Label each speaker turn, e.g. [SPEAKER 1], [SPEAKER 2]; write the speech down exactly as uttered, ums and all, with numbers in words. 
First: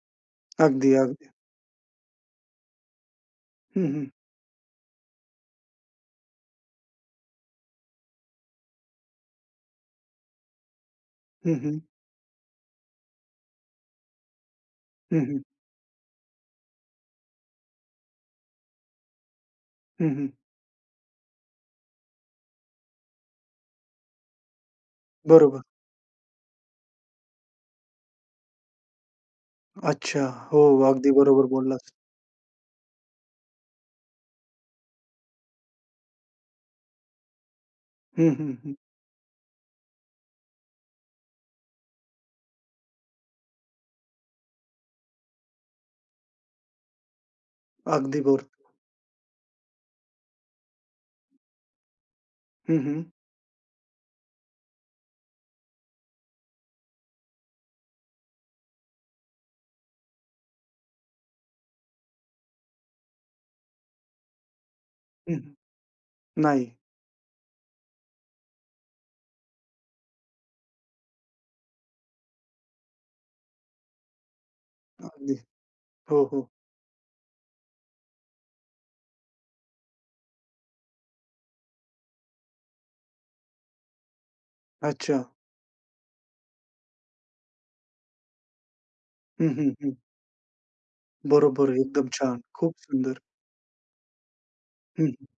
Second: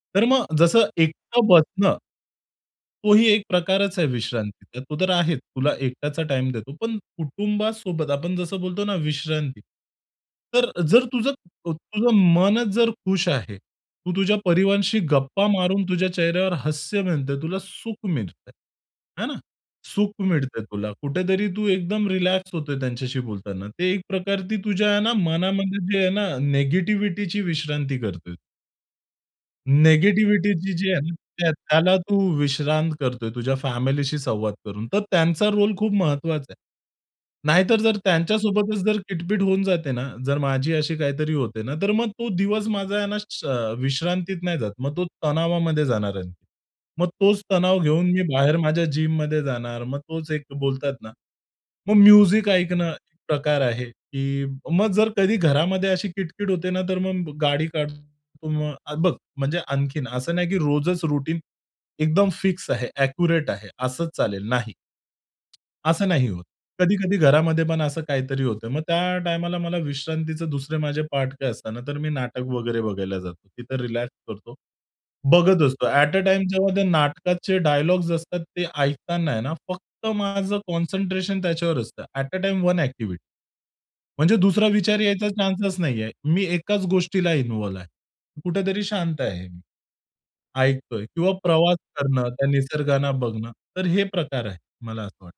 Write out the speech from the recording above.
[SPEAKER 1] तर मग जसं
[SPEAKER 2] अगदी, अगदी.
[SPEAKER 1] एकट बसणं तोही एक
[SPEAKER 2] हं,
[SPEAKER 1] प्रकारच आहे
[SPEAKER 2] हं.
[SPEAKER 1] विश्रांतीचा. तो तर आहेच, तुला एकटाचा टाईम देतो. पण कुटुंबासोबत आपण जसं बोलतो ना विश्रांती. तर जर तुझं
[SPEAKER 2] हं,
[SPEAKER 1] अ,
[SPEAKER 2] हं.
[SPEAKER 1] तुझं मनचं जर खुश आहे. तू तुझ्या परिवाराशी
[SPEAKER 2] हं, हं.
[SPEAKER 1] गप्पा मारून तुझ्या चेहऱ्यावर हास्य मिळतंय तुला सुख मिळतं आहे. आहे ना.
[SPEAKER 2] हं,
[SPEAKER 1] सुख
[SPEAKER 2] हं.
[SPEAKER 1] मिळतं आहे. तुला कुठेतरी तू एकदम रिलॅक्स होतो आहे, त्यांच्याशी बोलताना ते एक प्रकारती तुझ्या आहे ना
[SPEAKER 2] बरोबर.
[SPEAKER 1] मनामध्ये जे आहे ना, निगेटिव्हिटीची विश्रांती करतो आहे.
[SPEAKER 2] अच्छा. हो.
[SPEAKER 1] निगेटिव्हिटीची जी आहे
[SPEAKER 2] अगदी
[SPEAKER 1] ना,
[SPEAKER 2] बरोबर
[SPEAKER 1] त्या
[SPEAKER 2] बोललास.
[SPEAKER 1] त्याला तू विश्रांत करतो आहे, तुझ्या फॅमिलीशी संवाद करून. तर त्यांचा रोल खूप महत्वाचा आहे. नाही तर जर
[SPEAKER 2] हं, हं, हं.
[SPEAKER 1] त्यांच्यासोबतच जर किटपट होऊन जाते ना, जर माझी अशी काहीतरी होते ना, तर मग तो दिवस माझा आहेना, अ, विश्रांतीत नाही जात. मग तो तणावामध्ये जाणार आहे. मग तोच तणाव घेऊन मी
[SPEAKER 2] अगदी बर
[SPEAKER 1] बाहेर माझ्या जिममध्ये जाणार मग तोच एक बोलतात ना. मग म्युझिक
[SPEAKER 2] हं,
[SPEAKER 1] ऐकणं,
[SPEAKER 2] हं.
[SPEAKER 1] एक प्रकार आहे, की मग जर कधी घरामध्ये अशी किटकिट होते ना तर मग गाडी काढतो. मग बघ म्हणजे आणखीन असं नाही, की रोजच रुटीन एकदम फिक्स आहे, एक्युरेट आहे. असंच चालेल नाही.
[SPEAKER 2] हं.
[SPEAKER 1] असं नाही होत.
[SPEAKER 2] नाही.
[SPEAKER 1] कधी-कधी घरामध्ये पण असं काहीतरी होतं. मग त्या टाईमाला मला विश्रांतीचे दुसरे माझे पाठ काय असतात ना, तर मी नाटक वगैरे बघायला जातो. तिथं रिलॅक्स करतो.
[SPEAKER 2] अगदी.
[SPEAKER 1] बघत असतो. ऍट अ,
[SPEAKER 2] हो,
[SPEAKER 1] टाईम
[SPEAKER 2] हो.
[SPEAKER 1] जेव्हा त्या नाटकाचे डायलॉग्स असतात ते ऐकताना आहे ना, फक्त माझं कॉन्सन्ट्रेशन त्याच्यावर असतं. At uh, time one activity. म्हणजे दुसरा विचार
[SPEAKER 2] अच्छा.
[SPEAKER 1] यायचा चान्सच नाही आहे. मी एकाच गोष्टीला इन्व्हॉल्व्ह आहे. कुठेतरी शांत
[SPEAKER 2] हं,
[SPEAKER 1] आहे.
[SPEAKER 2] हं, हं.
[SPEAKER 1] ऐकतो आहे किंवा
[SPEAKER 2] बरोबर.
[SPEAKER 1] प्रवास
[SPEAKER 2] एकदम
[SPEAKER 1] करणं,
[SPEAKER 2] छान.
[SPEAKER 1] त्या
[SPEAKER 2] खूप
[SPEAKER 1] निसर्गाने
[SPEAKER 2] सुंदर.
[SPEAKER 1] बघणं तर हे प्रकार आहे. मला असं
[SPEAKER 2] हं.
[SPEAKER 1] वाट